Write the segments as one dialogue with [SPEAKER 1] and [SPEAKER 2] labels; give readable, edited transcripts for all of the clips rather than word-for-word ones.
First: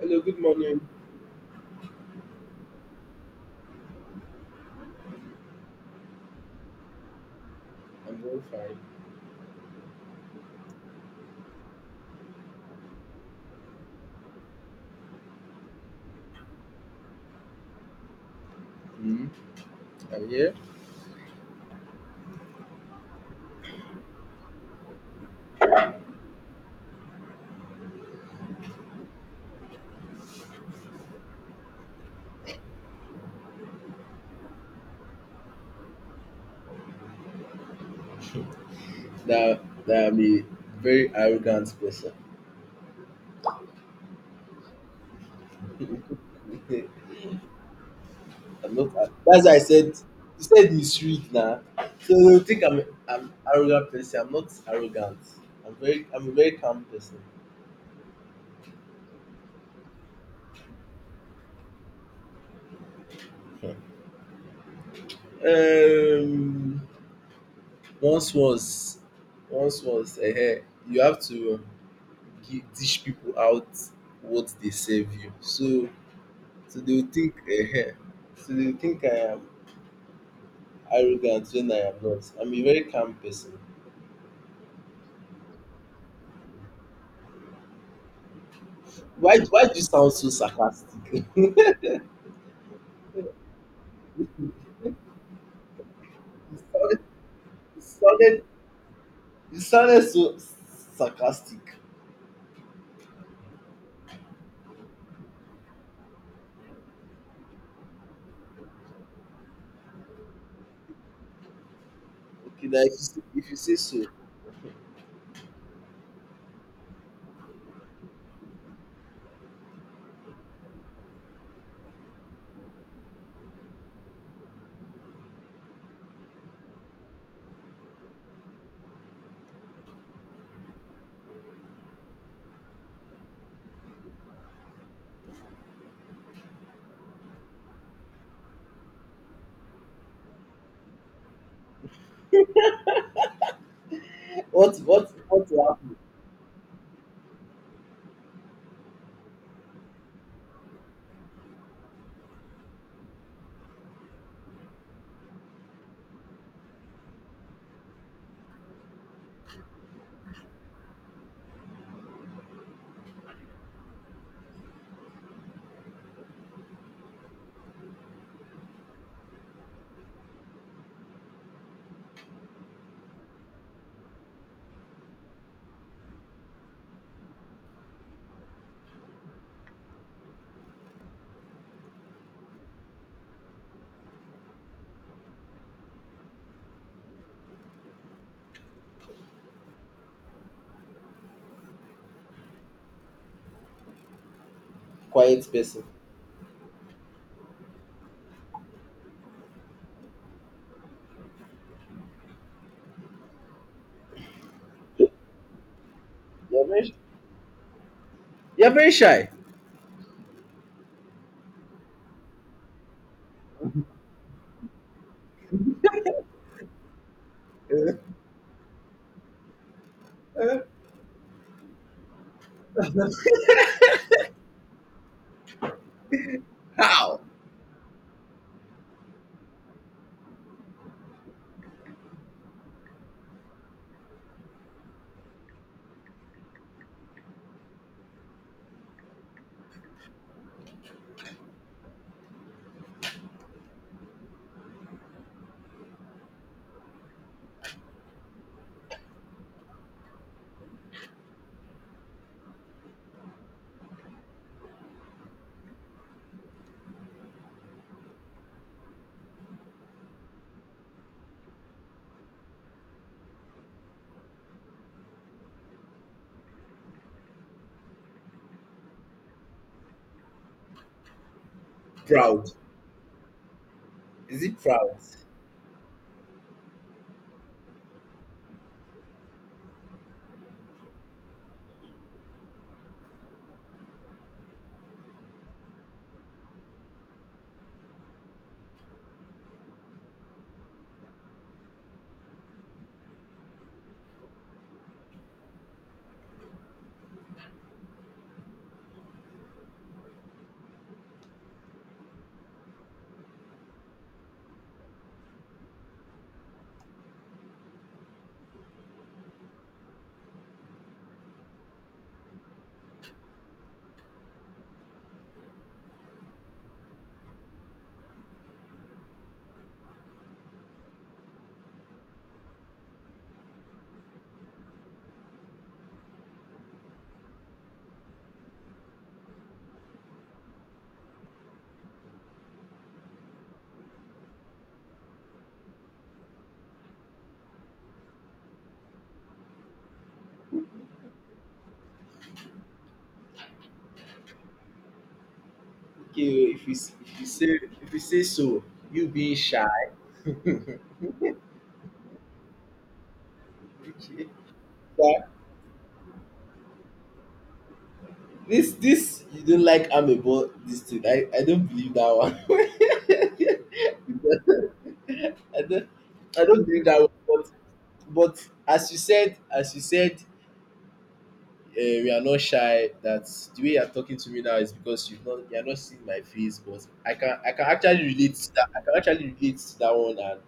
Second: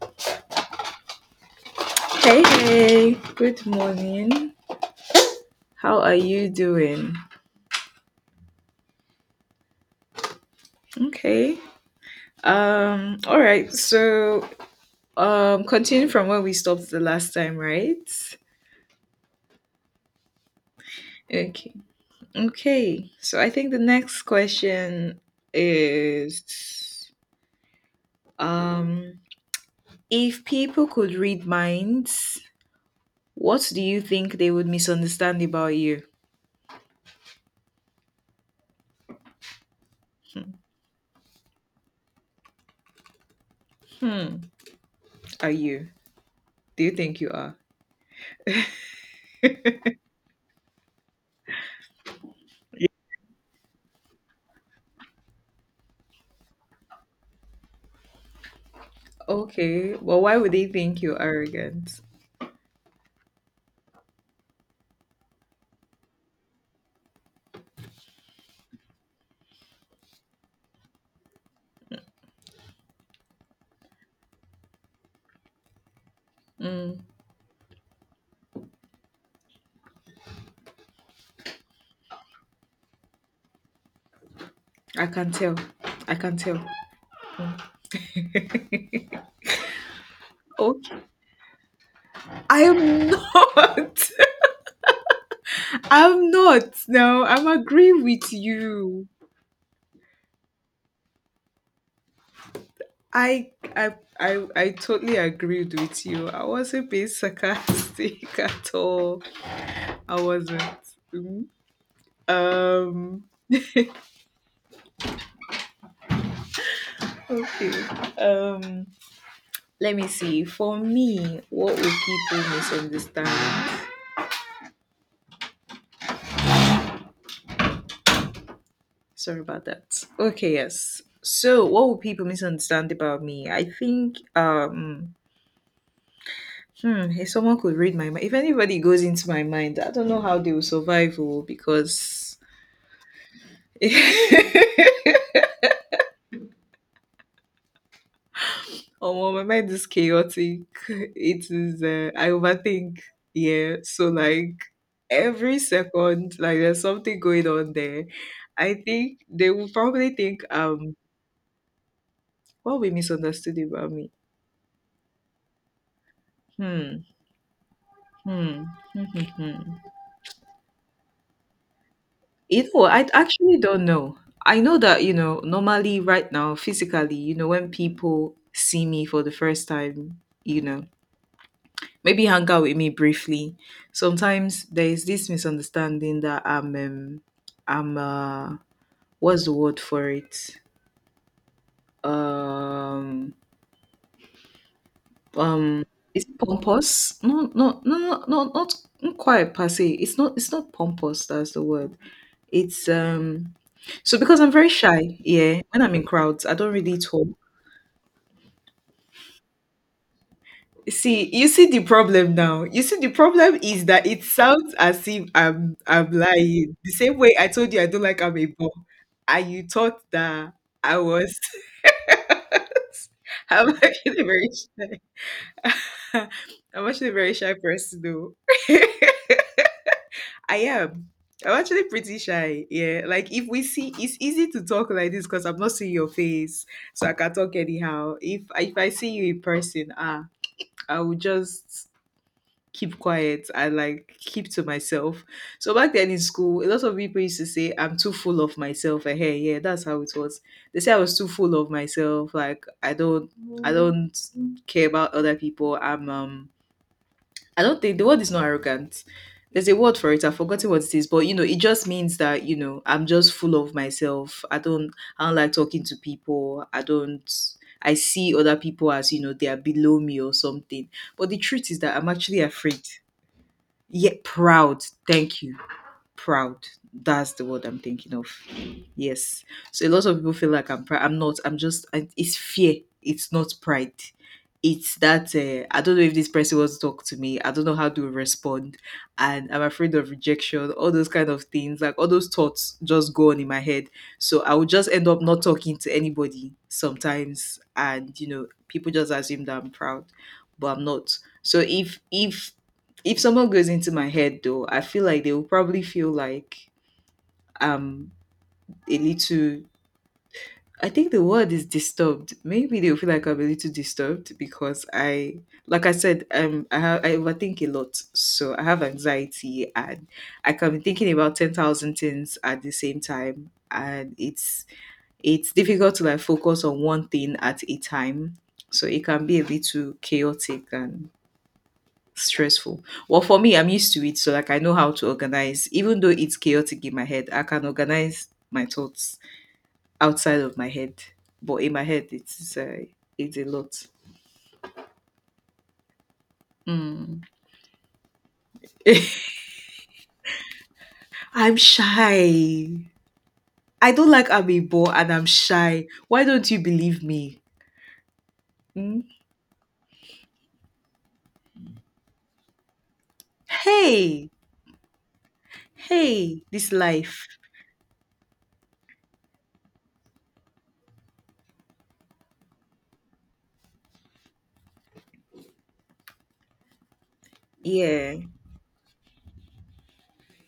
[SPEAKER 1] Hello, good morning.
[SPEAKER 2] Hey, hey, good morning. How are you doing?
[SPEAKER 1] I'm doing fine.
[SPEAKER 2] Okay. All right. Continue from where we stopped the last time, right?
[SPEAKER 1] Hmm. I'm here.
[SPEAKER 2] Okay. Okay. So, I think the next question is um, if people could read minds, what do you think they would misunderstand about you?
[SPEAKER 1] That that I'm a very arrogant person.
[SPEAKER 2] Hmm. Are you? Do
[SPEAKER 1] I'm
[SPEAKER 2] you think you are?
[SPEAKER 1] not. That's why I said you said misread now. So you think I'm arrogant person. I'm not arrogant. I'm a very calm person.
[SPEAKER 2] Okay. Well, why would they think you're arrogant?
[SPEAKER 1] Um, once was once was you have to dish people out what they serve you. So so they
[SPEAKER 2] Mm.
[SPEAKER 1] will think so they will think I am arrogant when I am not. I'm a very calm person.
[SPEAKER 2] I can tell. I can tell.
[SPEAKER 1] Why do you sound so
[SPEAKER 2] Okay.
[SPEAKER 1] sarcastic?
[SPEAKER 2] I am not. I'm not.
[SPEAKER 1] Sounded,
[SPEAKER 2] No, I'm
[SPEAKER 1] you
[SPEAKER 2] agreeing with
[SPEAKER 1] sounded
[SPEAKER 2] you.
[SPEAKER 1] you sounded so sarcastic.
[SPEAKER 2] I I I totally agreed with you. I wasn't being sarcastic at all. I wasn't. Mhm.
[SPEAKER 1] Okay, that if you say,
[SPEAKER 2] Um
[SPEAKER 1] if you say so,
[SPEAKER 2] okay. Um let me see. For me, what would people misunderstand? Sorry about that. Okay, yes. So, what would people misunderstand about me? I think hmm, if someone could read my mind, if anybody goes into my mind, I don't know how they will survive, oh, because
[SPEAKER 1] what will happen?
[SPEAKER 2] oh, well, my mind is chaotic. It is, I overthink. Yeah, so like every second, like there's something going on there. I think they will probably think, what we misunderstood about me. Hmm, hmm, hmm, hmm, hmm. You know, I actually don't know. I know that, you know, normally right now, physically, you know, when people see me for the first time, you know, maybe hang out with me briefly, sometimes there is this misunderstanding that I'm, what's the word for it? Um,
[SPEAKER 1] Quiet person.
[SPEAKER 2] um, is it pompous? No, no, no, no, no, not quite per se. It's not pompous. That's the word. It's so because I'm very shy, yeah. When I'm in crowds, I
[SPEAKER 1] You're
[SPEAKER 2] don't
[SPEAKER 1] very
[SPEAKER 2] really talk.
[SPEAKER 1] you're very shy.
[SPEAKER 2] See, you see the problem now. You see the problem is that it sounds as if I'm lying. The same way I told you I
[SPEAKER 1] Eh?
[SPEAKER 2] don't like I'm a bum, and you thought that I was. I'm actually very shy. I'm actually a
[SPEAKER 1] How
[SPEAKER 2] very shy person though. I am. I'm actually pretty shy. Yeah. Like if we see it's easy to talk like this because I'm not seeing your face. So I can talk anyhow. If I see you in person, ah, I will just keep quiet and like keep to myself. So back then in school, a lot of people used to say I'm too full of myself. And hey, yeah, that's how it was. They say I was too full of myself. Like I don't care about other people. I'm I don't think the word is not arrogant. There's a word for it. I've forgotten what it is, but you know, it just means that you know I'm just full of myself. I don't like talking to people. I don't. I see other people as you know they are below me or something. But the truth is that I'm actually
[SPEAKER 1] proud?
[SPEAKER 2] afraid, yet
[SPEAKER 1] Is it
[SPEAKER 2] proud.
[SPEAKER 1] proud?
[SPEAKER 2] Thank you proud. That's the word I'm thinking of. Yes. So a lot of people feel like I'm proud. I'm not. I'm just. I- It's fear. It's not pride. It's that I don't know if this person wants to talk to me. I don't know how to respond, and I'm afraid of rejection. All those kind of things, like all those thoughts, just go on in my head. So I would just end up not talking to anybody sometimes, and you know, people just assume that I'm proud, but I'm not. So if someone goes into my head though, I feel like they will probably feel like um a little I think the word is disturbed. Maybe they'll feel like I'm a little disturbed because I like I said, I have I overthink a lot. So I have anxiety and I can be thinking about 10,000 things at the same time and it's difficult to like focus on one thing at a time. So it can be a little chaotic and stressful. Well, for me, I'm used to it, so like I know how to organize. Even though it's chaotic in my head, I can organize my thoughts outside of my head. But in my head, it's a lot.
[SPEAKER 1] Okay, if you s-
[SPEAKER 2] Mm.
[SPEAKER 1] if you say so, you being shy.
[SPEAKER 2] I'm shy. I don't
[SPEAKER 1] Okay.
[SPEAKER 2] like Amiibo and I'm shy. Why don't you believe me?
[SPEAKER 1] This
[SPEAKER 2] Mm?
[SPEAKER 1] this you don't like amebo, this thing. I don't believe that one.
[SPEAKER 2] Hey,
[SPEAKER 1] I don't
[SPEAKER 2] hey,
[SPEAKER 1] I don't
[SPEAKER 2] this
[SPEAKER 1] believe that one.
[SPEAKER 2] life.
[SPEAKER 1] But as you said, we are not shy, that the way you're talking to me now is because you're not seeing my face, but I can actually
[SPEAKER 2] Yeah.
[SPEAKER 1] relate to that. I can actually relate to that one, and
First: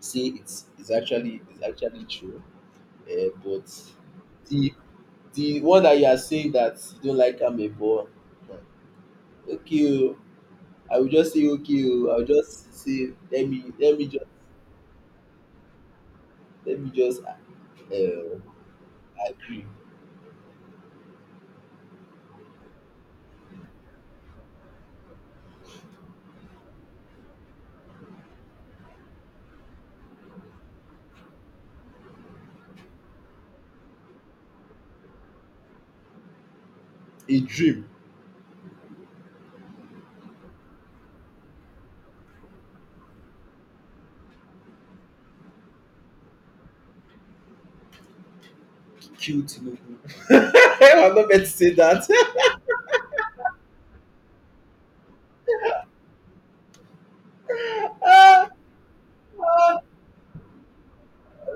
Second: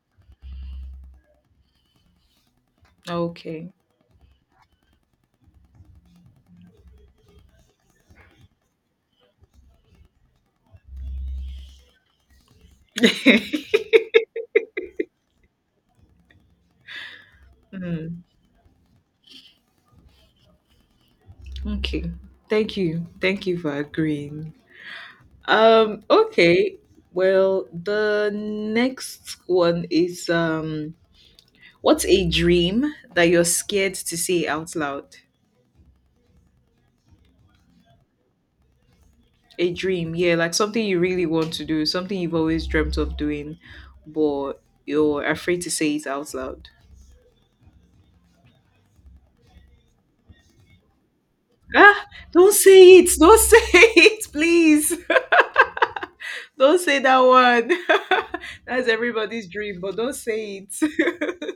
[SPEAKER 1] say it's actually true. But
[SPEAKER 2] Okay.
[SPEAKER 1] the the one that you are saying, that you don't like amebo, okay. Oh. I will just say, okay oh, I will just say let me just
[SPEAKER 2] Mm,
[SPEAKER 1] um agree.
[SPEAKER 2] okay. Thank you. Thank you for agreeing. Okay. Well, the next one is what's a dream that you're scared to say out loud?
[SPEAKER 1] A dream.
[SPEAKER 2] A dream, yeah, like something you really want to do, something you've always dreamt of doing, but you're afraid to say it out loud.
[SPEAKER 1] Kill Tinubu. I'm not meant to say
[SPEAKER 2] Ah,
[SPEAKER 1] that.
[SPEAKER 2] don't say it, don't say it, please. Don't say that one. That's everybody's dream, but don't say it.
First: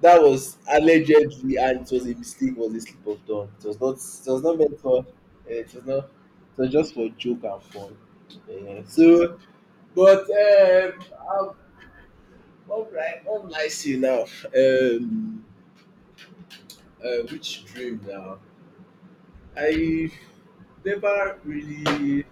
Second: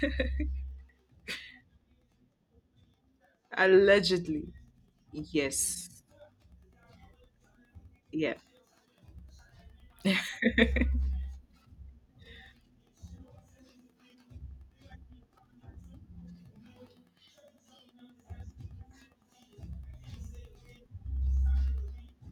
[SPEAKER 1] That was allegedly, and it was a mistake, was a slip of tongue. It was not it was
[SPEAKER 2] Allegedly.
[SPEAKER 1] not meant for eh, it was not
[SPEAKER 2] Yes.
[SPEAKER 1] it was just for joke and fun.
[SPEAKER 2] Yeah.
[SPEAKER 1] So but um I'm, what would I say now? Um which dream now? I never really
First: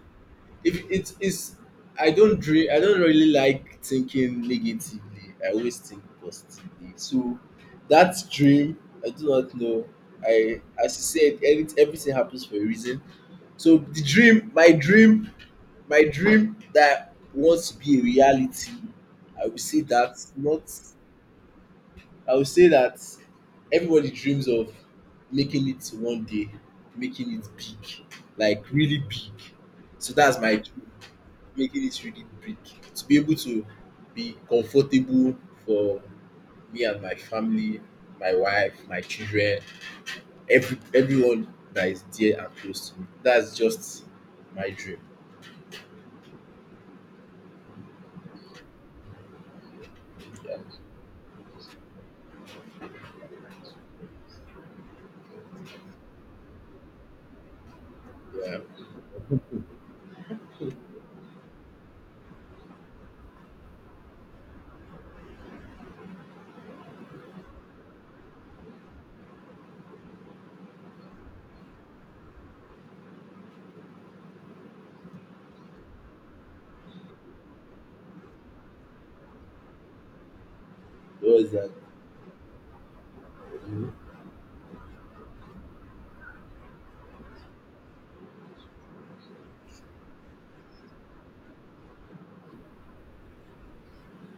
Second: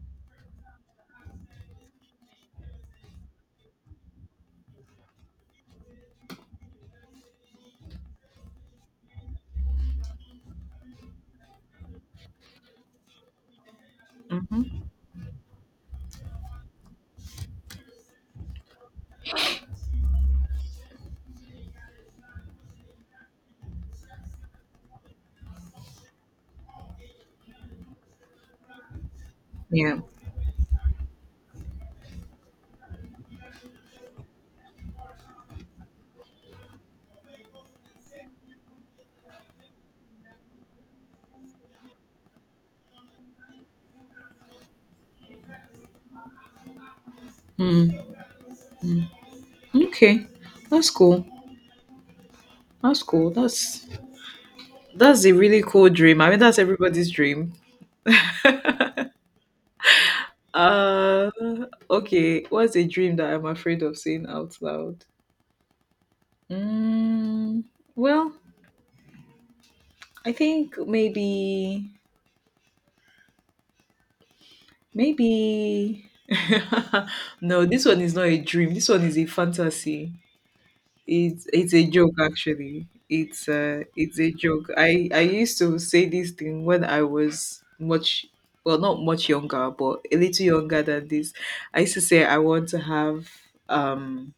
[SPEAKER 1] if it's I don't dream. I don't really like thinking negatively. I always think positively. So that dream, I do not know. I, as you said, everything happens for a reason. So the dream,
[SPEAKER 2] Hmm.
[SPEAKER 1] my dream that wants to be a reality, I will say that not I would say that everybody dreams of making it one day, making it big, like really big.
[SPEAKER 2] Yeah.
[SPEAKER 1] So that's my dream, making it really big. To be able to be comfortable for me and my family, my wife, my children, everyone that is dear and close to me. That's just my dream.
[SPEAKER 2] Hmm. Okay,
[SPEAKER 1] Yeah,
[SPEAKER 2] that's cool. That's cool. That's a really cool dream. I mean, that's everybody's dream.
[SPEAKER 1] yeah.
[SPEAKER 2] uh, okay. What's a dream that I'm afraid of saying out loud? Mm, well, I think maybe. no, this one is not a dream. This one is a fantasy.
[SPEAKER 1] What
[SPEAKER 2] It's
[SPEAKER 1] was that?
[SPEAKER 2] it's a joke actually. It's a joke. I used to say this thing when I was much well not much younger but a little younger than this. I used to say I want to have um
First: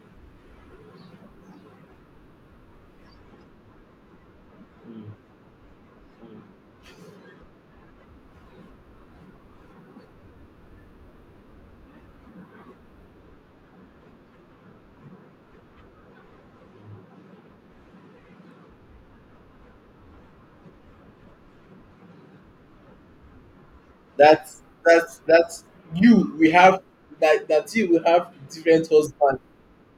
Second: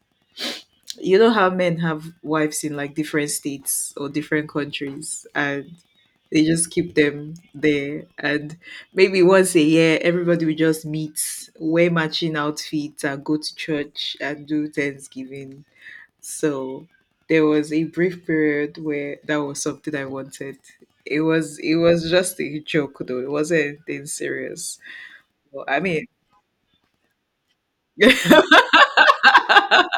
[SPEAKER 2] you know how men have wives in like different states or different countries and they just keep them there and maybe once a year everybody will just meet wear matching outfits and go to church and do thanksgiving so there was a brief period where that was something I wanted. It was just a joke though. It wasn't anything
[SPEAKER 1] That's
[SPEAKER 2] serious.
[SPEAKER 1] that's that's
[SPEAKER 2] Well, I mean,
[SPEAKER 1] you. We have that you will have different husbands, I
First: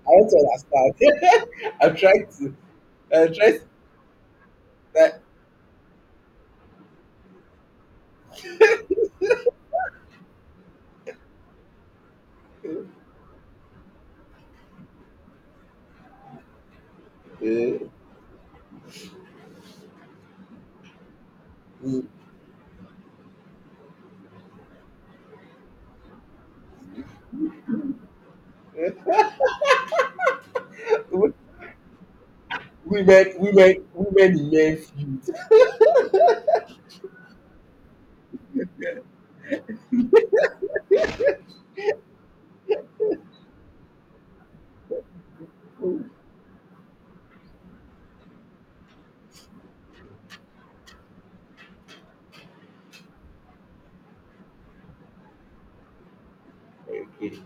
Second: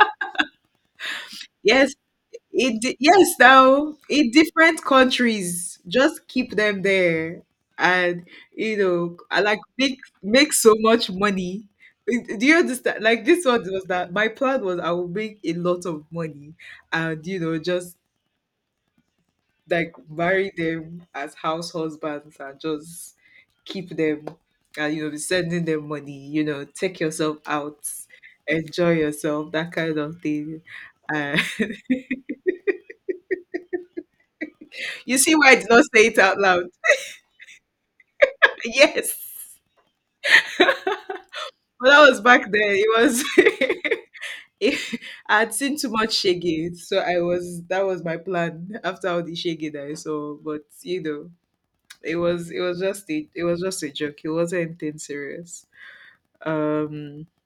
[SPEAKER 1] want to understand.
[SPEAKER 2] yes,
[SPEAKER 1] I'm trying to.
[SPEAKER 2] yes
[SPEAKER 1] I'm trying to.
[SPEAKER 2] now in different countries, just keep them there, and you know, I like make so much money. Do you understand? Like this one was that my plan was I will make a lot of money, and you know
[SPEAKER 1] Eh,
[SPEAKER 2] just like marry them as house
[SPEAKER 1] mm.
[SPEAKER 2] husbands and just keep them and you know be sending them money you know take yourself out enjoy yourself that kind of thing uh,
[SPEAKER 1] Women in men
[SPEAKER 2] you see
[SPEAKER 1] feud.
[SPEAKER 2] why I did not say it out loud yes but that was back then it was it- I had seen too much shaggy so I was that was my plan after all the shaggy that I saw but you know it was just a joke it wasn't anything serious um
[SPEAKER 1] Okay,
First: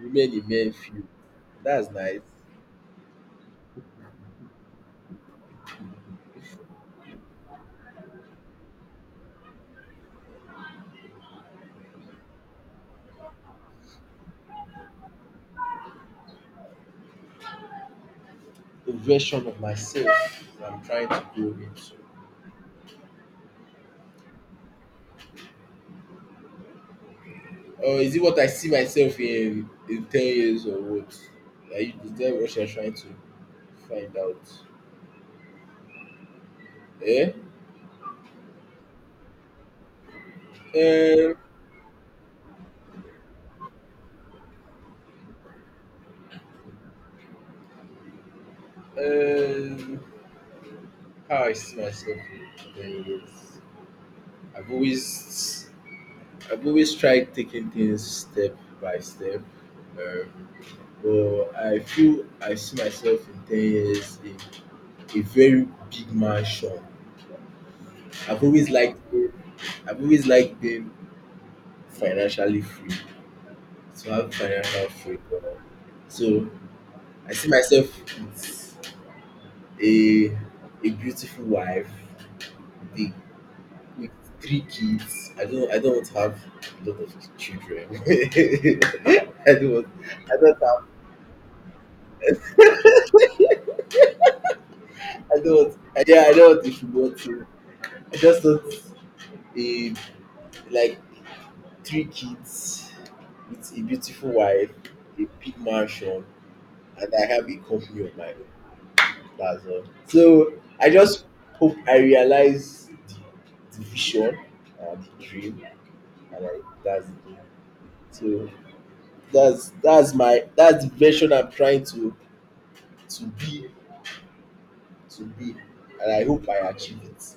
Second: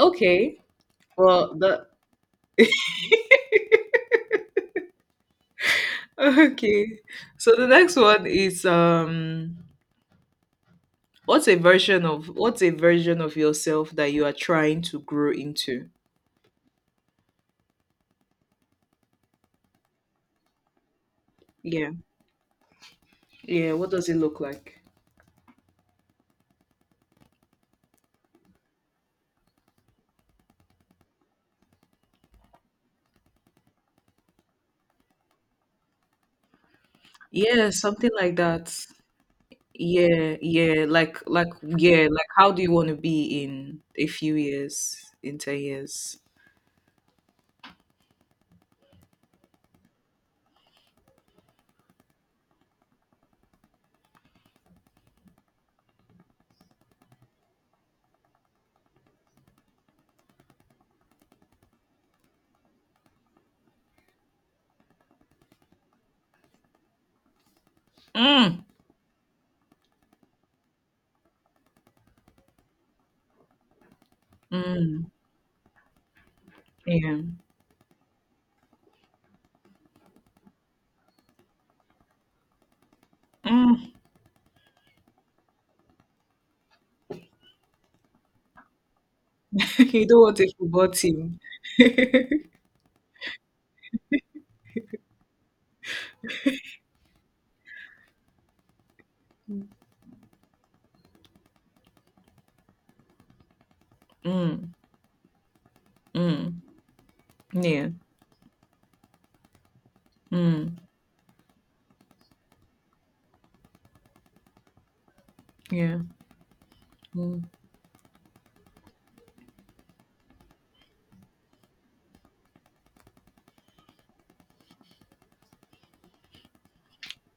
[SPEAKER 1] women in men feud.
[SPEAKER 2] Well, the
[SPEAKER 1] That's nice.
[SPEAKER 2] okay. So the next one is what's a version of what's a version of yourself that you are trying to grow into?
[SPEAKER 1] A version of myself that I'm trying to grow
[SPEAKER 2] Yeah.
[SPEAKER 1] into.
[SPEAKER 2] Yeah, what does it look like?
[SPEAKER 1] Or is it what I see myself in 10 years or what? Is that what you're trying to find out? Eh?
[SPEAKER 2] Yeah, something like that. Yeah, yeah, like
[SPEAKER 1] Um,
[SPEAKER 2] like yeah, like how do you want to be in a few years, in 10 years?
[SPEAKER 1] um, how I see myself in 10 years. I've always I've always tried taking things step by step. Um, but I see myself in 10 years in a very big mansion. I've
[SPEAKER 2] Mm.
[SPEAKER 1] always liked I've always liked being financially free, to have financial
[SPEAKER 2] Mm.
[SPEAKER 1] freedom. So
[SPEAKER 2] Yeah.
[SPEAKER 1] I see myself with a a beautiful wife, with a
[SPEAKER 2] Mm.
[SPEAKER 1] with three kids. I don't have a lot of children.
[SPEAKER 2] you don't
[SPEAKER 1] I
[SPEAKER 2] want a
[SPEAKER 1] don't
[SPEAKER 2] football
[SPEAKER 1] have
[SPEAKER 2] team.
[SPEAKER 1] I don't Yeah, I don't, if you want to. I just want a, like, three kids with a beautiful wife,
[SPEAKER 2] Mm.
[SPEAKER 1] a big mansion,
[SPEAKER 2] Mm.
[SPEAKER 1] and I have a
[SPEAKER 2] Yeah.
[SPEAKER 1] company of my own. That's all. So
[SPEAKER 2] Mm.
[SPEAKER 1] I just hope I realize the, vision and the dream,
[SPEAKER 2] Yeah.
[SPEAKER 1] and that's it.
[SPEAKER 2] Mm.
[SPEAKER 1] So that's the version I'm trying to be to be. And I hope I achieve it.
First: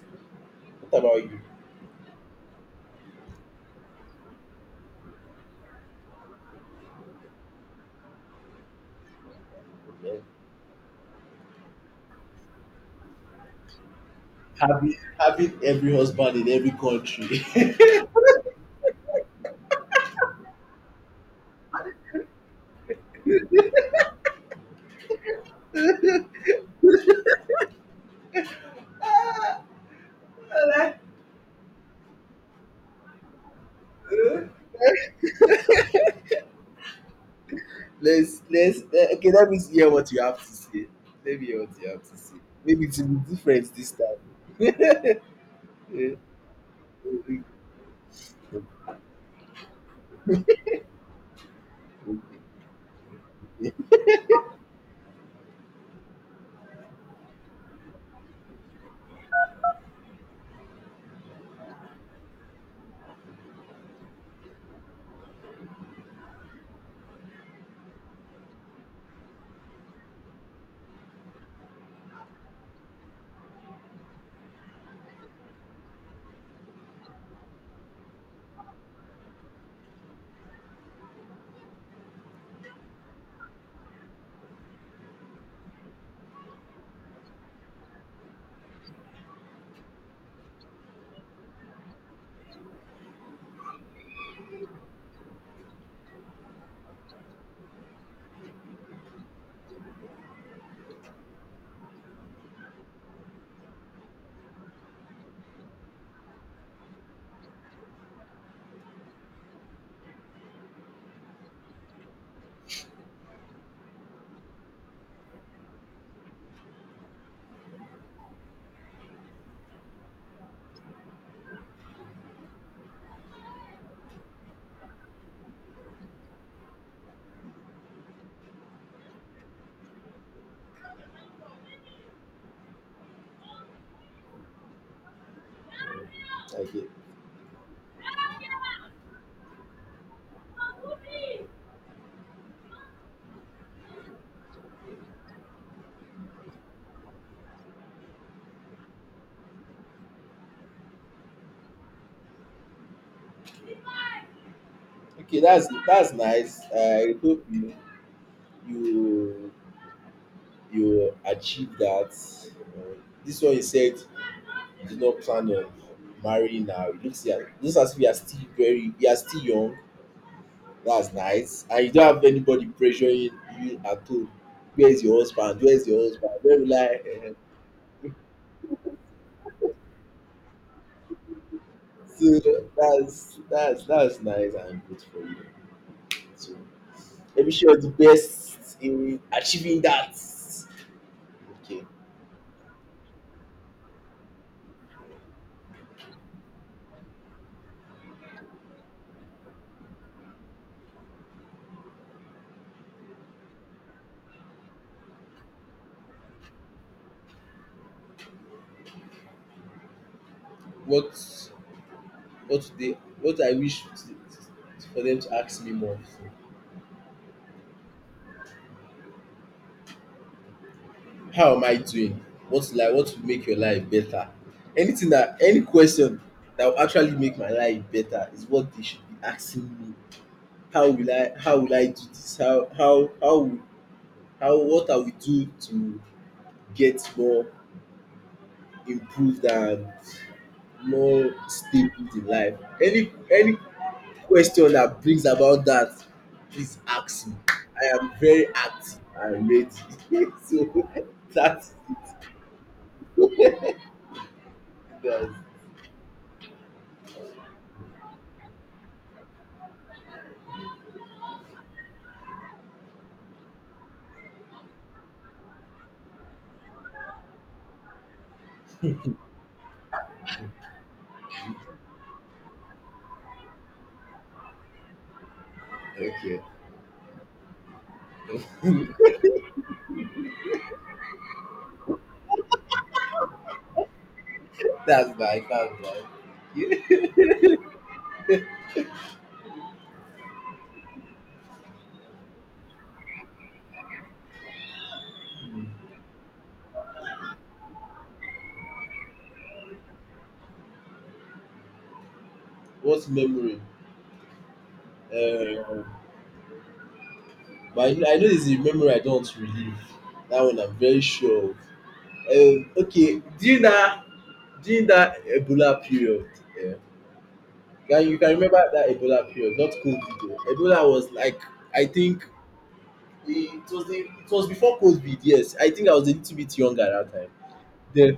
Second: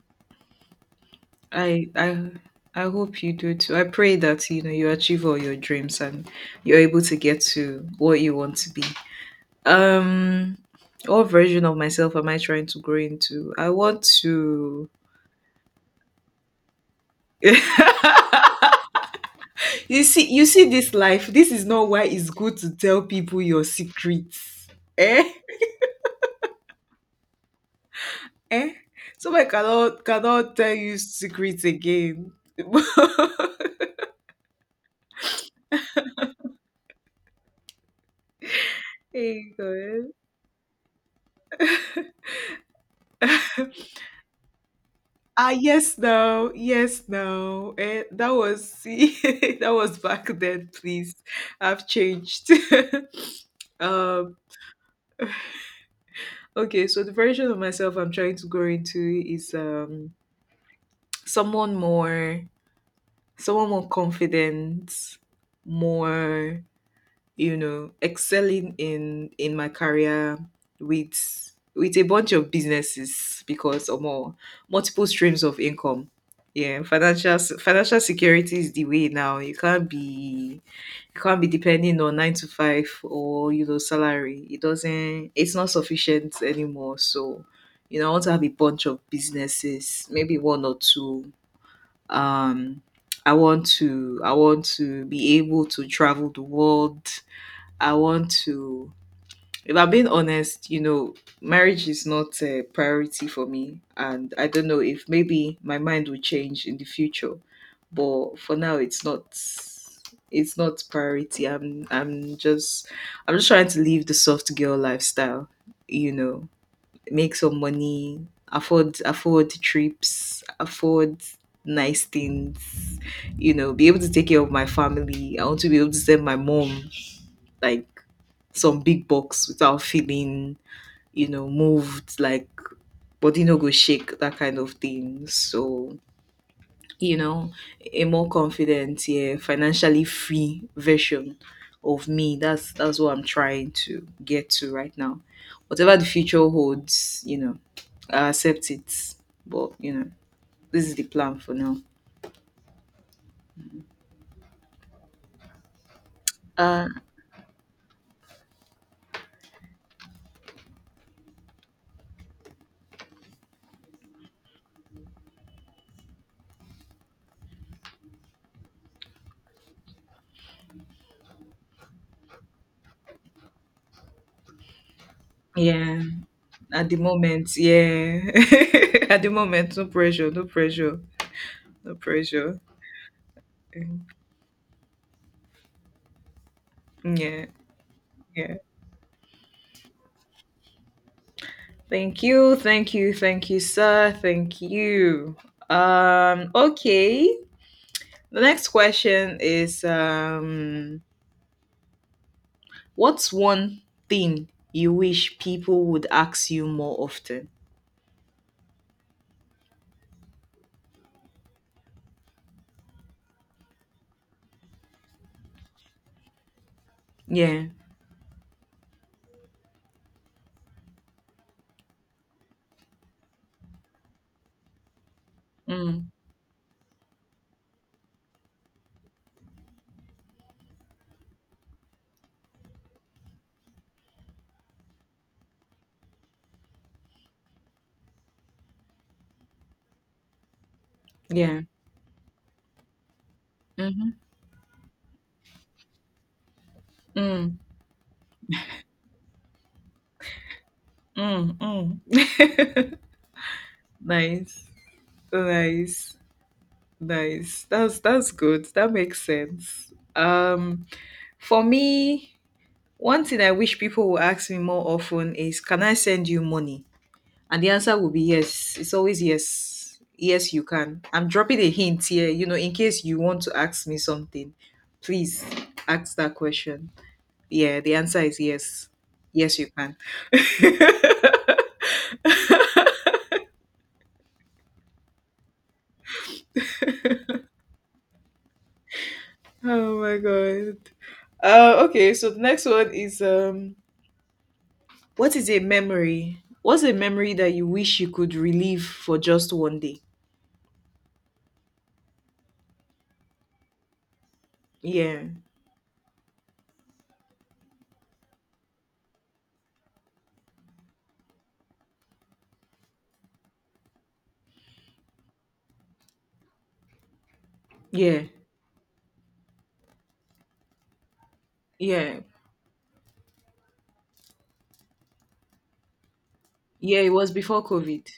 [SPEAKER 1] What about you?
[SPEAKER 2] I I I hope you do too. I pray that you know you achieve all your dreams and you're able to get to what you want to be.
[SPEAKER 1] Yeah.
[SPEAKER 2] Um what version of myself am I trying to grow into? I want to
[SPEAKER 1] Having every husband in every country.
[SPEAKER 2] you see you see this life. This is not why it's good to tell people your secrets. Eh? Eh? So I cannot tell you secrets again.
[SPEAKER 1] Okay, let
[SPEAKER 2] hey
[SPEAKER 1] me hear what
[SPEAKER 2] God.
[SPEAKER 1] you have to say. Let me hear what you have to say. Maybe it will be different this time.
[SPEAKER 2] Ah, yes,
[SPEAKER 1] Eh,
[SPEAKER 2] no, yes,
[SPEAKER 1] eh,
[SPEAKER 2] no. Eh, that was see, that was back then. Please, I've changed.
[SPEAKER 1] eh, eh.
[SPEAKER 2] um, okay, so the version of myself I'm trying to grow into is someone more, someone more confident, more you know, excelling in my career with a bunch of businesses because or more multiple streams of income. Yeah, financial security is the way now. You can't be depending on nine to five or you know salary. It's not sufficient anymore. So, you know, I want to have a bunch of businesses, maybe one or two. Um I want to be able to travel the world I want to. If I'm being honest, you know, marriage is not a priority for me, and I don't know if maybe my mind will change in the future, but for now, it's not. It's not priority. I'm just trying to live the soft girl lifestyle. You know, make some money, afford trips, afford nice things. You know, be able to take care of my family. I want to be able to send my mom like some big box without feeling, you know, moved, like body no go shake, that kind of thing. So,
[SPEAKER 1] okay
[SPEAKER 2] you know, a more confident, yeah, financially free version of me. That's what I'm trying to get to right now. Whatever the future holds, you know, I accept it. But, you know, this is the plan for now.
[SPEAKER 1] okay. That's nice.
[SPEAKER 2] Uh
[SPEAKER 1] I hope you you achieve that. Uh, this one you said did not plan on marrying now. It looks as if you are still young. That's nice. And you don't have anybody pressuring you at all. Where's your husband? Where's your
[SPEAKER 2] yeah,
[SPEAKER 1] husband? Where will
[SPEAKER 2] at the
[SPEAKER 1] I? Eh,
[SPEAKER 2] moment, yeah. At the moment, no pressure, no pressure, no
[SPEAKER 1] So
[SPEAKER 2] pressure.
[SPEAKER 1] that's nice and good for you. So let
[SPEAKER 2] Yeah,
[SPEAKER 1] me sure the
[SPEAKER 2] yeah.
[SPEAKER 1] best in achieving that. Okay.
[SPEAKER 2] Thank you, thank you, thank you, sir. Thank you. Okay. The next question is what's one thing you wish people would ask you more often?
[SPEAKER 1] What what do they what I wish to- for them to ask me more.
[SPEAKER 2] Yeah.
[SPEAKER 1] How am I doing? What's like what will make your life better? Any
[SPEAKER 2] Mm,
[SPEAKER 1] question that will actually make my life better is what they should be asking me. How will I do this? How will how What I will do to get more improved and more
[SPEAKER 2] yeah.
[SPEAKER 1] stable in life? Any
[SPEAKER 2] Mm-hmm.
[SPEAKER 1] question that brings about that, please ask me.
[SPEAKER 2] Mm,
[SPEAKER 1] I am very active and ready. So,
[SPEAKER 2] mm,
[SPEAKER 1] that's
[SPEAKER 2] mm.
[SPEAKER 1] it.
[SPEAKER 2] Nice.
[SPEAKER 1] That's
[SPEAKER 2] Nice. Nice. That's good. That makes sense. Um, for me, one thing I wish people would ask me more often is can I send you money? And the answer will be yes. It's always yes. Yes, you can. I'm dropping a hint here, in case you want to ask me something, please ask that
[SPEAKER 1] okay.
[SPEAKER 2] question. Yeah, the answer is yes. Yes, you can.
[SPEAKER 1] That's bad. That's bad.
[SPEAKER 2] Oh my god. Okay, so the next one is what is a
[SPEAKER 1] Hmm.
[SPEAKER 2] memory? What's a memory that you wish you could relive for just one day?
[SPEAKER 1] What memory?
[SPEAKER 2] Yeah,
[SPEAKER 1] Um, but I know, it's a memory I don't want to relive. That one I'm very sure of. Okay, during that Ebola period, yeah,
[SPEAKER 2] yeah,
[SPEAKER 1] can remember that Ebola period? Not COVID, though. Ebola was like, I
[SPEAKER 2] yeah,
[SPEAKER 1] think it was the, it was before COVID. Yes, I think I was a little bit younger
[SPEAKER 2] yeah. It
[SPEAKER 1] at that time.
[SPEAKER 2] was before COVID.
[SPEAKER 1] Then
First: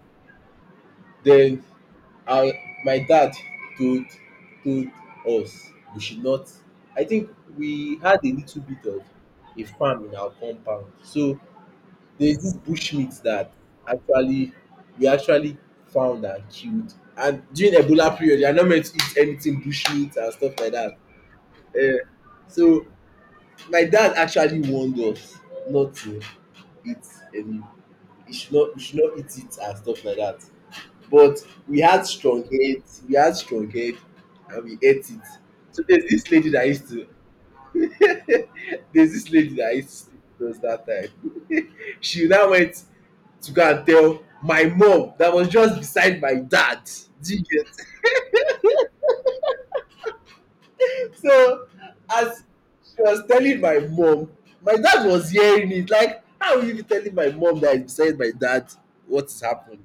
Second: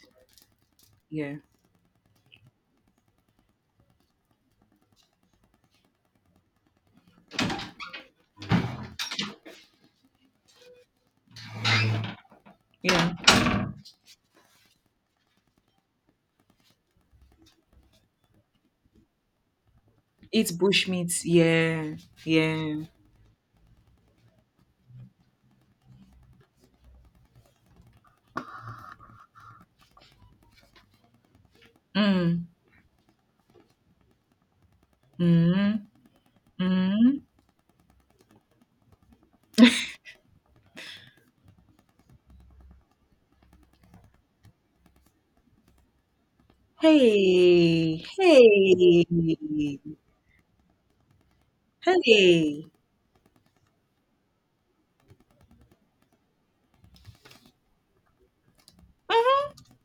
[SPEAKER 2] Yeah,
[SPEAKER 1] Then I my dad told told us we should not. I think we had a little bit of a farm in our compound. So there's this bushmeat
[SPEAKER 2] yeah.
[SPEAKER 1] that actually we actually found and killed. And during Ebola period, you are not meant to eat anything bushmeat and
[SPEAKER 2] Eat
[SPEAKER 1] stuff like that.
[SPEAKER 2] bushmeat. Yeah.
[SPEAKER 1] Eh,
[SPEAKER 2] Yeah.
[SPEAKER 1] so my dad actually warned us not to eat any. You should not eat it and stuff like that. But
[SPEAKER 2] Mm.
[SPEAKER 1] we had strong head and we ate it. So
[SPEAKER 2] Mm.
[SPEAKER 1] there's this lady that used to
[SPEAKER 2] Mm.
[SPEAKER 1] There's this lady that used to sleep with us that time. She now went to go and tell my mom that was just beside my dad. Do you get?
[SPEAKER 2] Hey. Hey.
[SPEAKER 1] So as
[SPEAKER 2] Hey.
[SPEAKER 1] she was telling my mom, my dad was hearing it. Like, how will you be telling my mom that is beside my dad? What is happening?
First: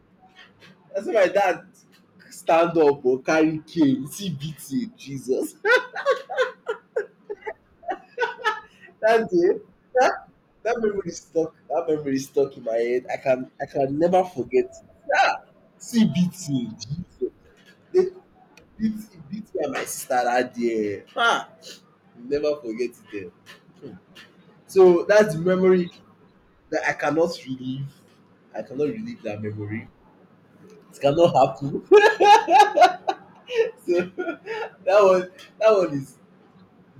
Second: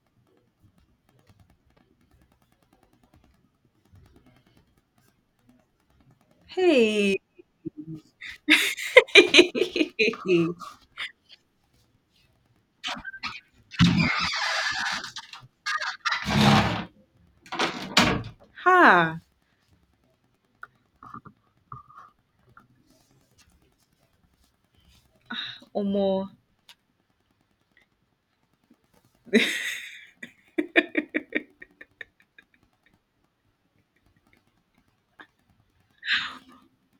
[SPEAKER 1] Na so my dad stand up or carry cane see beat him Jesus.
[SPEAKER 2] Hey.
[SPEAKER 1] That day, that that memory is stuck. That memory is stuck in my head. I can never forget it. Yeah, see BT, Jesus. They
[SPEAKER 2] Ha.
[SPEAKER 1] beat beat me and my sister that day. Ah, never forget it. Eh. So that's the memory
[SPEAKER 2] Omo.
[SPEAKER 1] that I cannot relive. I cannot relive that memory. It cannot happen. So, one that one is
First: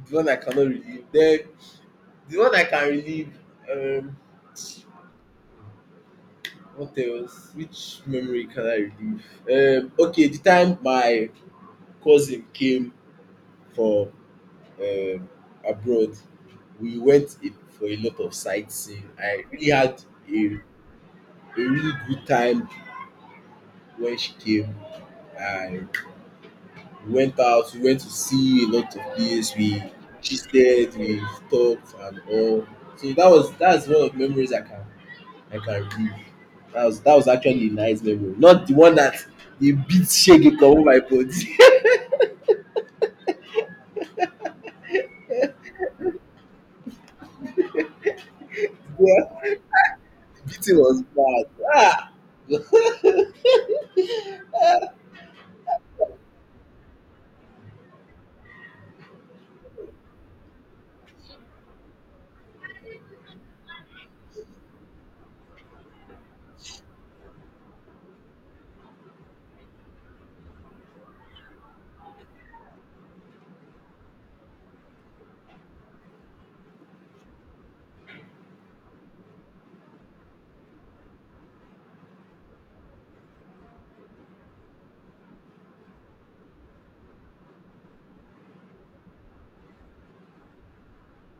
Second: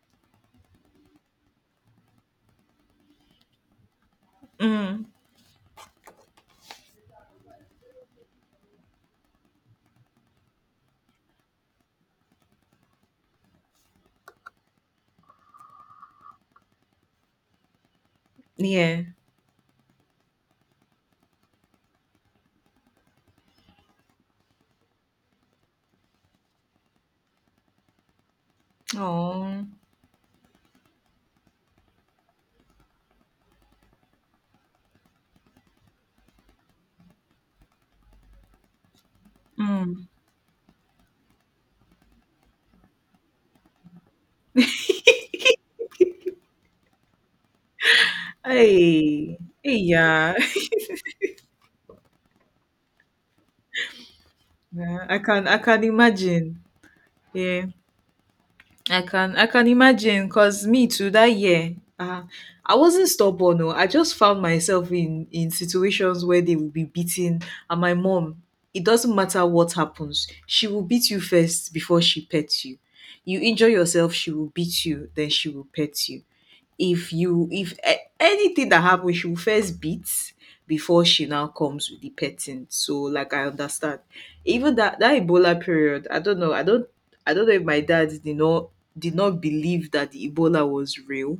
[SPEAKER 1] the one I cannot relive. Then the one I can relive. Um,
[SPEAKER 2] Mm.
[SPEAKER 1] What else? Which memory can I relive? Okay, the time my cousin came from, um, abroad, we went in for a lot of
[SPEAKER 2] Yeah.
[SPEAKER 1] sightseeing. I really had a, a really good time when she came. And we went out, we went to see a lot of places,
[SPEAKER 2] Oh.
[SPEAKER 1] we gisted, we talked and all. So that's one of the memories I can read. That was actually a nice memory. Not the one that they beat
[SPEAKER 2] Mm.
[SPEAKER 1] Shege over my body.
[SPEAKER 2] Hey.
[SPEAKER 1] Yeah,
[SPEAKER 2] Hey. Yeah.
[SPEAKER 1] beating was bad. Ah,
[SPEAKER 2] Yeah, I can. I can imagine. Yeah. I can imagine because me too that year, I wasn't stubborn, no, I just found myself in situations where they will be beating, and my mom, it doesn't matter what happens, she will beat you first before she pets you. You injure yourself, she will beat you then she will pet you. If you if a- Anything that happens, she will first beat before she now comes with the petting. So like I understand, even that Ebola period, I don't know if my dad did not believe that the Ebola was real,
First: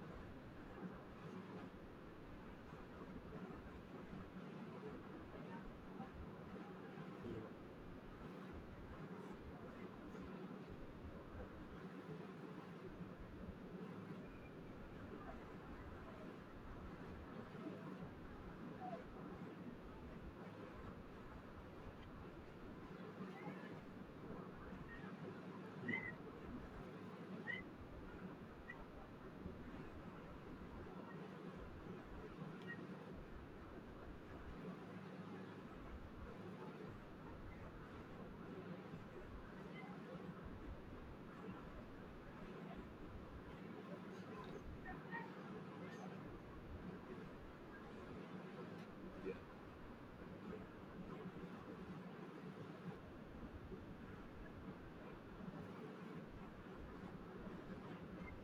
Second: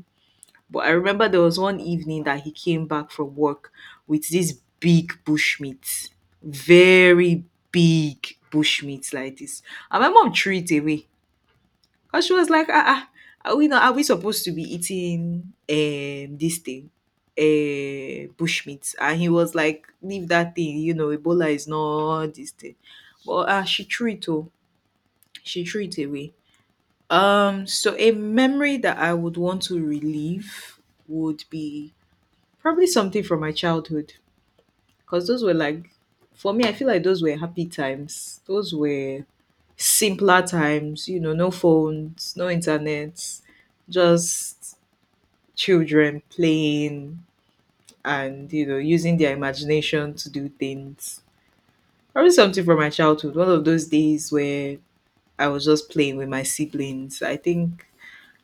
[SPEAKER 2] but I remember there was one evening that he came back from work with this big bush meat, very big bush meat like this, and my mom threw it away because she was like, ah, ah, are we not? Are we supposed to be eating this thing, bush meat? And he was like, leave that thing. You know, Ebola is not this thing. But ah, she threw it. Oh, she threw it away. So a memory that I would want to relive would be probably something from my childhood, because those were like, for me, I feel like those were happy times. Those were simpler times, you know, no phones, no internet, just children playing and, you know, using their imagination to do things. Probably something from my childhood, one of those days where I was just playing with my siblings.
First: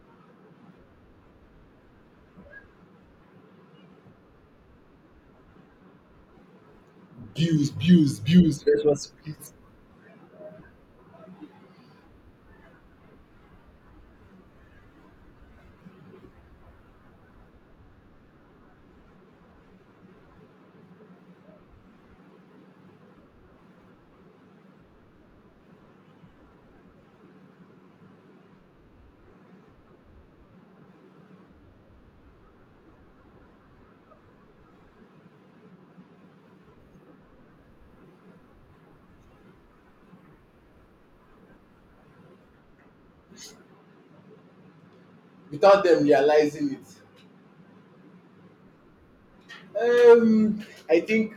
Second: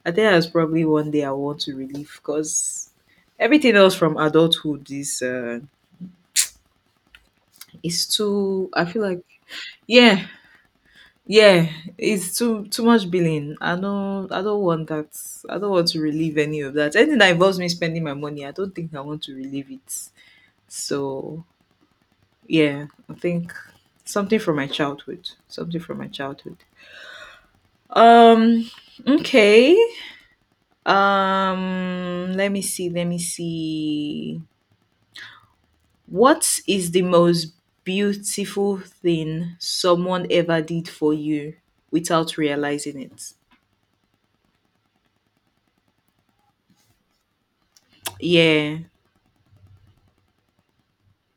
[SPEAKER 2] I think that's probably one day I want to relive because everything else from adulthood is
[SPEAKER 1] bills, bills, bills.
[SPEAKER 2] too,
[SPEAKER 1] That
[SPEAKER 2] I feel
[SPEAKER 1] was
[SPEAKER 2] like.
[SPEAKER 1] split
[SPEAKER 2] Yeah, yeah, it's too much billing. I don't want that. I don't want to relieve any of that. Anything that involves me spending my money, I don't think I want to relieve it. So yeah, I think something from my childhood. Something from my childhood. Um okay. Um, let me see, let me see. What is the most beautiful thing someone ever did for you without realizing it?
[SPEAKER 1] without them realizing
[SPEAKER 2] Yeah.
[SPEAKER 1] it. I think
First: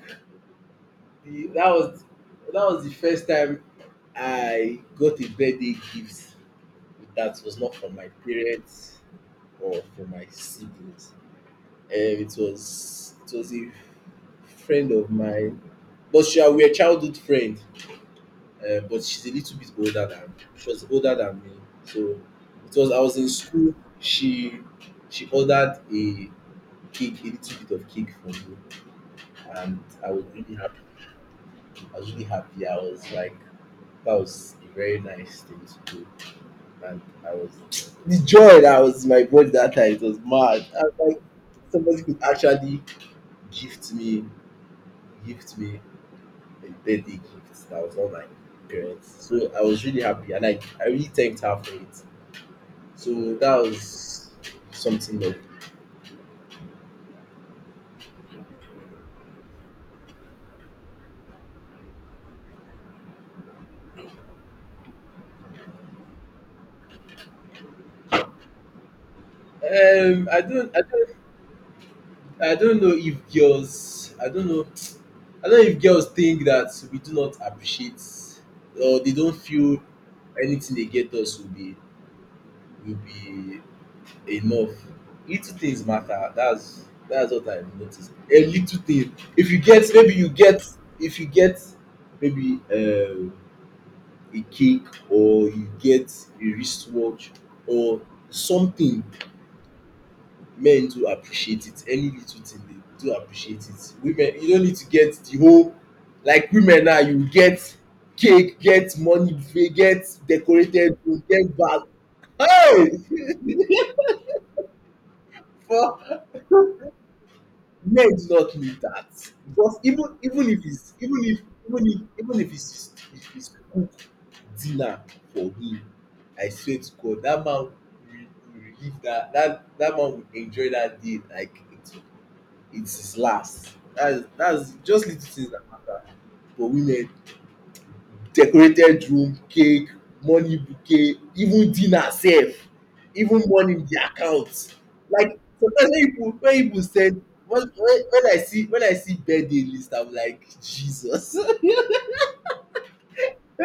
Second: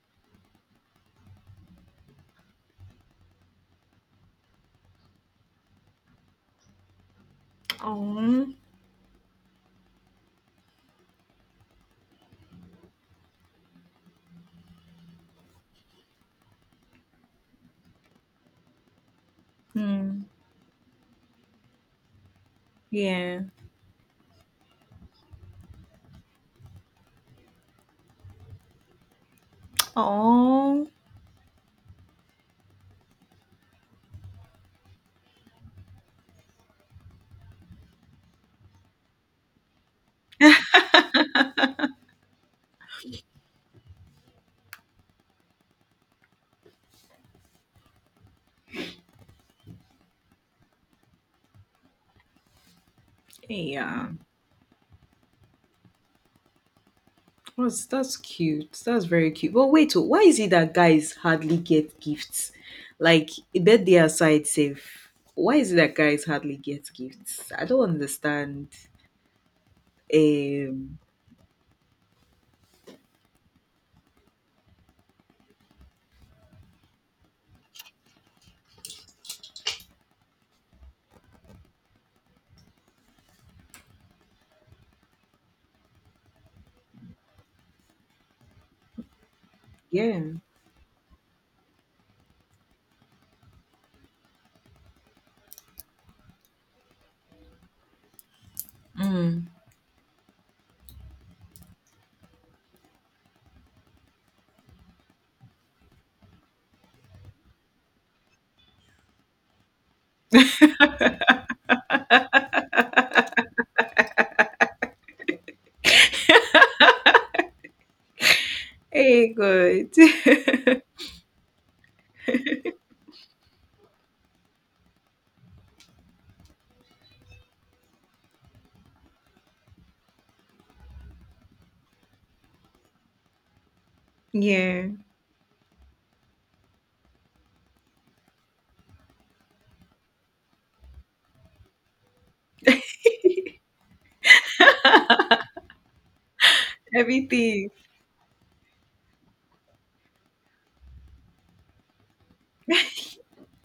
[SPEAKER 1] the, that was that was the first time I got a birthday gift that was not from my
[SPEAKER 2] Oh.
[SPEAKER 1] parents or from my siblings. It was a friend of mine, but she we are childhood friend. But she's a little bit older
[SPEAKER 2] Mm,
[SPEAKER 1] than me. So it was I was in
[SPEAKER 2] yeah.
[SPEAKER 1] school. She she ordered a cake, a little bit of cake for me, and I was really happy.
[SPEAKER 2] Oh,
[SPEAKER 1] I was really happy. I was like, that was a very nice thing to do, and I was the joy that was in my body that time. It was mad. I was like, somebody could actually gift me gift me a birthday gift that was not my parents. So I was really happy and I really thanked her for it. So that
[SPEAKER 2] yeah.
[SPEAKER 1] was something that,
[SPEAKER 2] That's cute. That's very cute. But wait, oh, why is it that guys hardly get gifts? Like birthday aside, safe. Why is it that guys hardly get gifts? I don't understand.
[SPEAKER 1] um I don't I
[SPEAKER 2] Um.
[SPEAKER 1] don't I don't know if girls — I don't know if girls think that we do not appreciate, or they don't feel anything they get us will be will be enough. Little things matter. That's what I've noticed. A little thing. If you get maybe
[SPEAKER 2] Yeah.
[SPEAKER 1] you get if you get maybe a cake, or you get a wristwatch or something,
[SPEAKER 2] Mm.
[SPEAKER 1] men do appreciate it. Any little thing they do appreciate it. Women, you don't need to get the whole, like, women, now you get cake, get money buffet, get decorated food, get bag. Hey! For men do not need that,
[SPEAKER 2] Hey,
[SPEAKER 1] because
[SPEAKER 2] good.
[SPEAKER 1] even even if it's even if even if even if it's cook dinner for him, I swear to God, that man will live that man will enjoy that day like it's his last. that's that's
[SPEAKER 2] Yeah.
[SPEAKER 1] just little things that matter. For women, decorated room, cake, money bouquet, even dinner sef, even money in the account. Like, sometimes, when people send
[SPEAKER 2] Everything.
[SPEAKER 1] when I see birthday list, I'm like, Jesus.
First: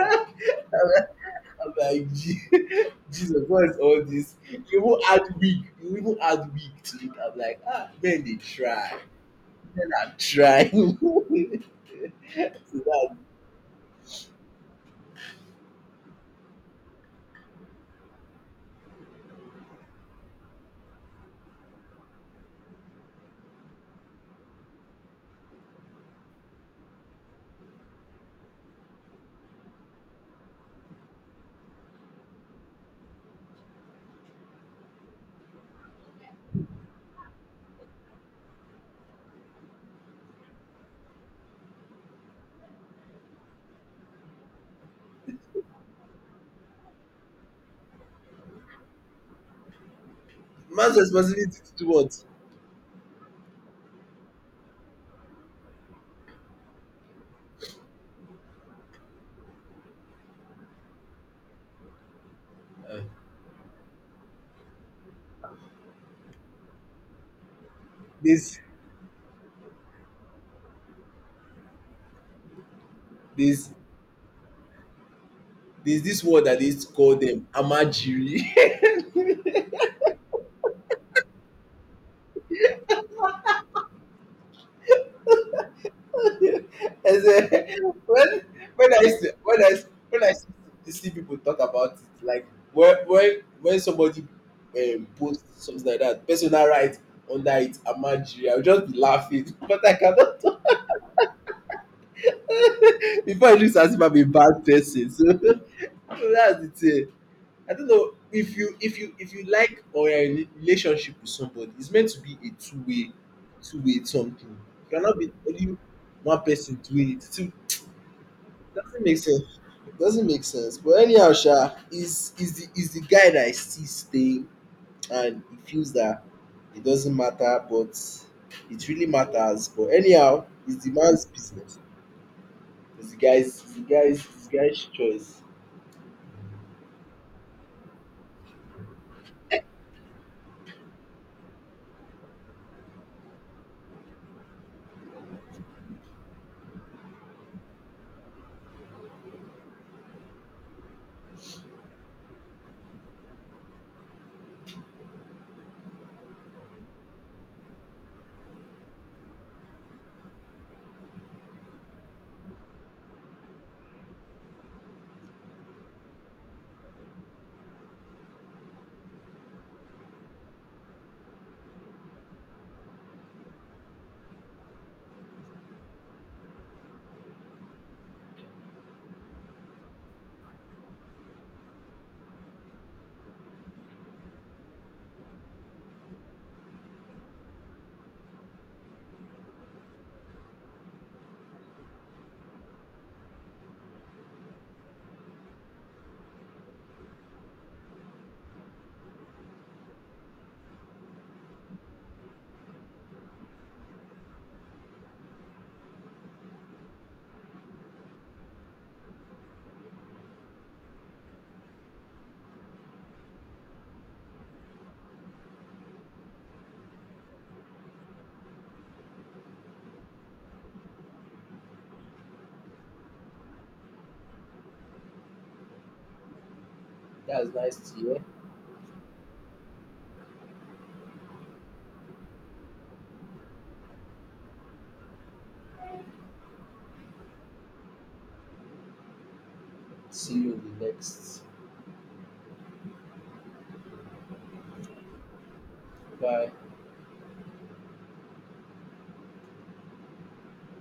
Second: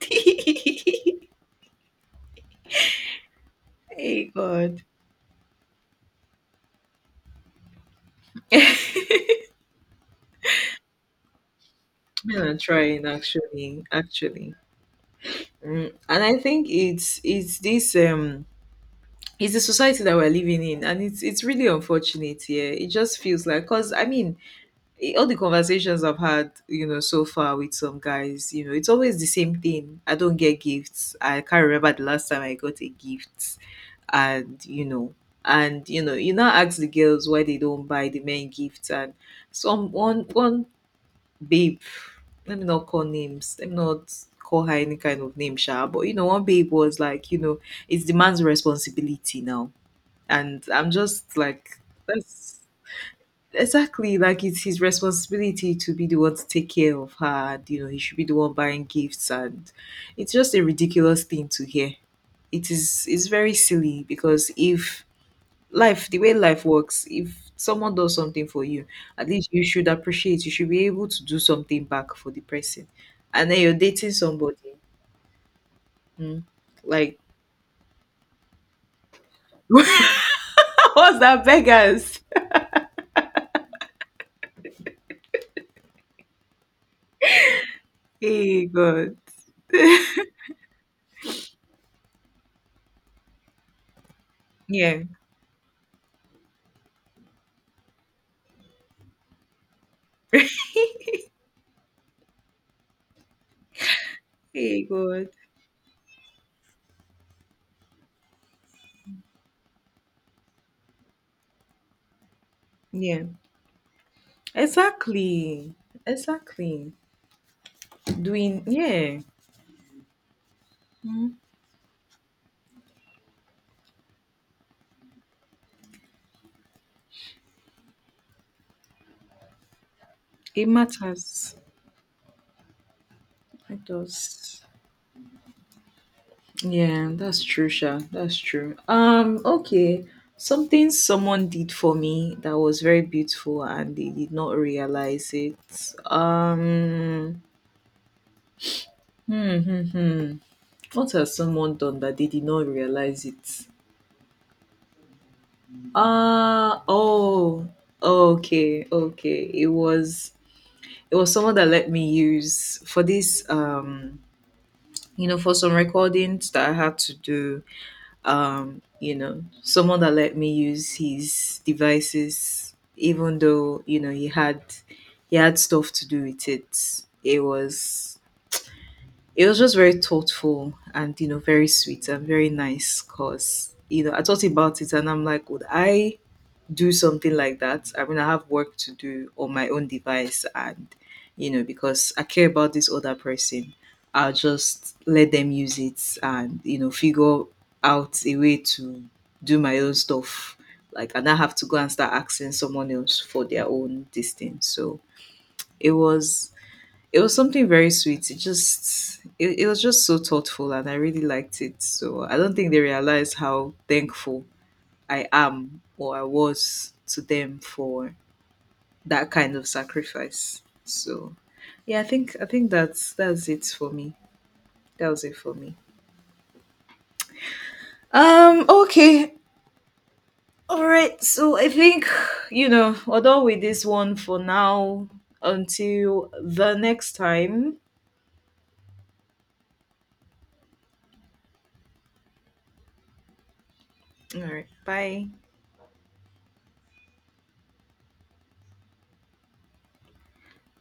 [SPEAKER 1] I'm like, Jesus, what is all
[SPEAKER 2] Hey,
[SPEAKER 1] this?
[SPEAKER 2] God.
[SPEAKER 1] You even add week to it." I'm like, ah, men they
[SPEAKER 2] Men
[SPEAKER 1] try. Men are trying. So,
[SPEAKER 2] are trying,
[SPEAKER 1] that,
[SPEAKER 2] actually, actually. Mm. And I think it's this it's the society that we're living in, and it's really unfortunate. Yeah, it just feels like, because I mean, all the conversations I've had, you know, so far with some guys, you know, it's always the same thing, I don't get gifts, I can't remember the last time I got a gift. And you know, you now ask the girls why they don't buy the men gifts. And some one one babe, let me not call her any kind of name sha, but you know, one babe was like, you know, it's the man's responsibility now. And I'm
[SPEAKER 1] man's
[SPEAKER 2] just
[SPEAKER 1] responsibility to
[SPEAKER 2] like,
[SPEAKER 1] do what?
[SPEAKER 2] that's exactly, like it's his responsibility to be the one to take care of her. And, you know, he should be the one buying gifts. And it's just a ridiculous thing to hear. It
[SPEAKER 1] Uh,
[SPEAKER 2] is, it's very silly because if life, the way life works, if someone does something
[SPEAKER 1] this
[SPEAKER 2] for you, at least you should appreciate, you should be able to do something back for the person. And then
[SPEAKER 1] this
[SPEAKER 2] you're dating somebody.
[SPEAKER 1] There's this
[SPEAKER 2] Mm,
[SPEAKER 1] word that they used to call
[SPEAKER 2] like,
[SPEAKER 1] them, amajiri.
[SPEAKER 2] what's that, beggars?
[SPEAKER 1] As a, when
[SPEAKER 2] Hey,
[SPEAKER 1] when I
[SPEAKER 2] God.
[SPEAKER 1] used to, when I used to see people talk about it, like, when somebody
[SPEAKER 2] Yeah.
[SPEAKER 1] posts something like that, personal, right under it, amajiri, I would just be laughing, but I cannot, before it looks as if I'm a bad
[SPEAKER 2] Hey,
[SPEAKER 1] person. So,
[SPEAKER 2] good.
[SPEAKER 1] so that's the thing. I don't know, if you if you like, or you're in a relationship with somebody, it's meant to be a
[SPEAKER 2] Yeah,
[SPEAKER 1] two-way something. It cannot be
[SPEAKER 2] exactly.
[SPEAKER 1] only one person
[SPEAKER 2] Exactly.
[SPEAKER 1] doing it. It
[SPEAKER 2] Doing,
[SPEAKER 1] doesn't make
[SPEAKER 2] yeah,
[SPEAKER 1] sense. It doesn't make sense. But
[SPEAKER 2] mm,
[SPEAKER 1] anyhow, Sha is, is the guy that is still staying, and he feels that it doesn't matter, but it really matters. But anyhow,
[SPEAKER 2] it
[SPEAKER 1] it's the man's
[SPEAKER 2] matters.
[SPEAKER 1] business.
[SPEAKER 2] It
[SPEAKER 1] It's the
[SPEAKER 2] does.
[SPEAKER 1] guy's choice.
[SPEAKER 2] Yeah, that's true, Sha. That's true. Okay. Something someone did for me that was very beautiful and they did not realize it. Um, hmm, hmm, hmm. What has someone done that they did not realize it? Oh, okay, okay. It was someone that let me use for this you know, for some recordings that I had to do. Um, you know, someone that let me use his devices even though, you know, he had stuff to do with it. It was just very thoughtful and you know, very sweet and very nice because you know, I thought about it and I'm like, would I do something like that? I mean, I have work to do on my own device, and you know, because I care about this other person, I'll just let them use it and you know, figure out a way to do my own stuff. Like, and I have to go and start asking someone else for their own this thing. So it was. It was something very sweet. It was just so thoughtful and I really liked it. So I don't think they realized how thankful I am, or I was to them, for that kind of sacrifice. So yeah, I think that's it for me. That was it for me.
[SPEAKER 1] That's nice to hear.
[SPEAKER 2] Um, okay. All right. So I think, you know, we're done with this one for now until the next time.
[SPEAKER 1] See you in the next.
[SPEAKER 2] All right. Bye.
[SPEAKER 1] Bye.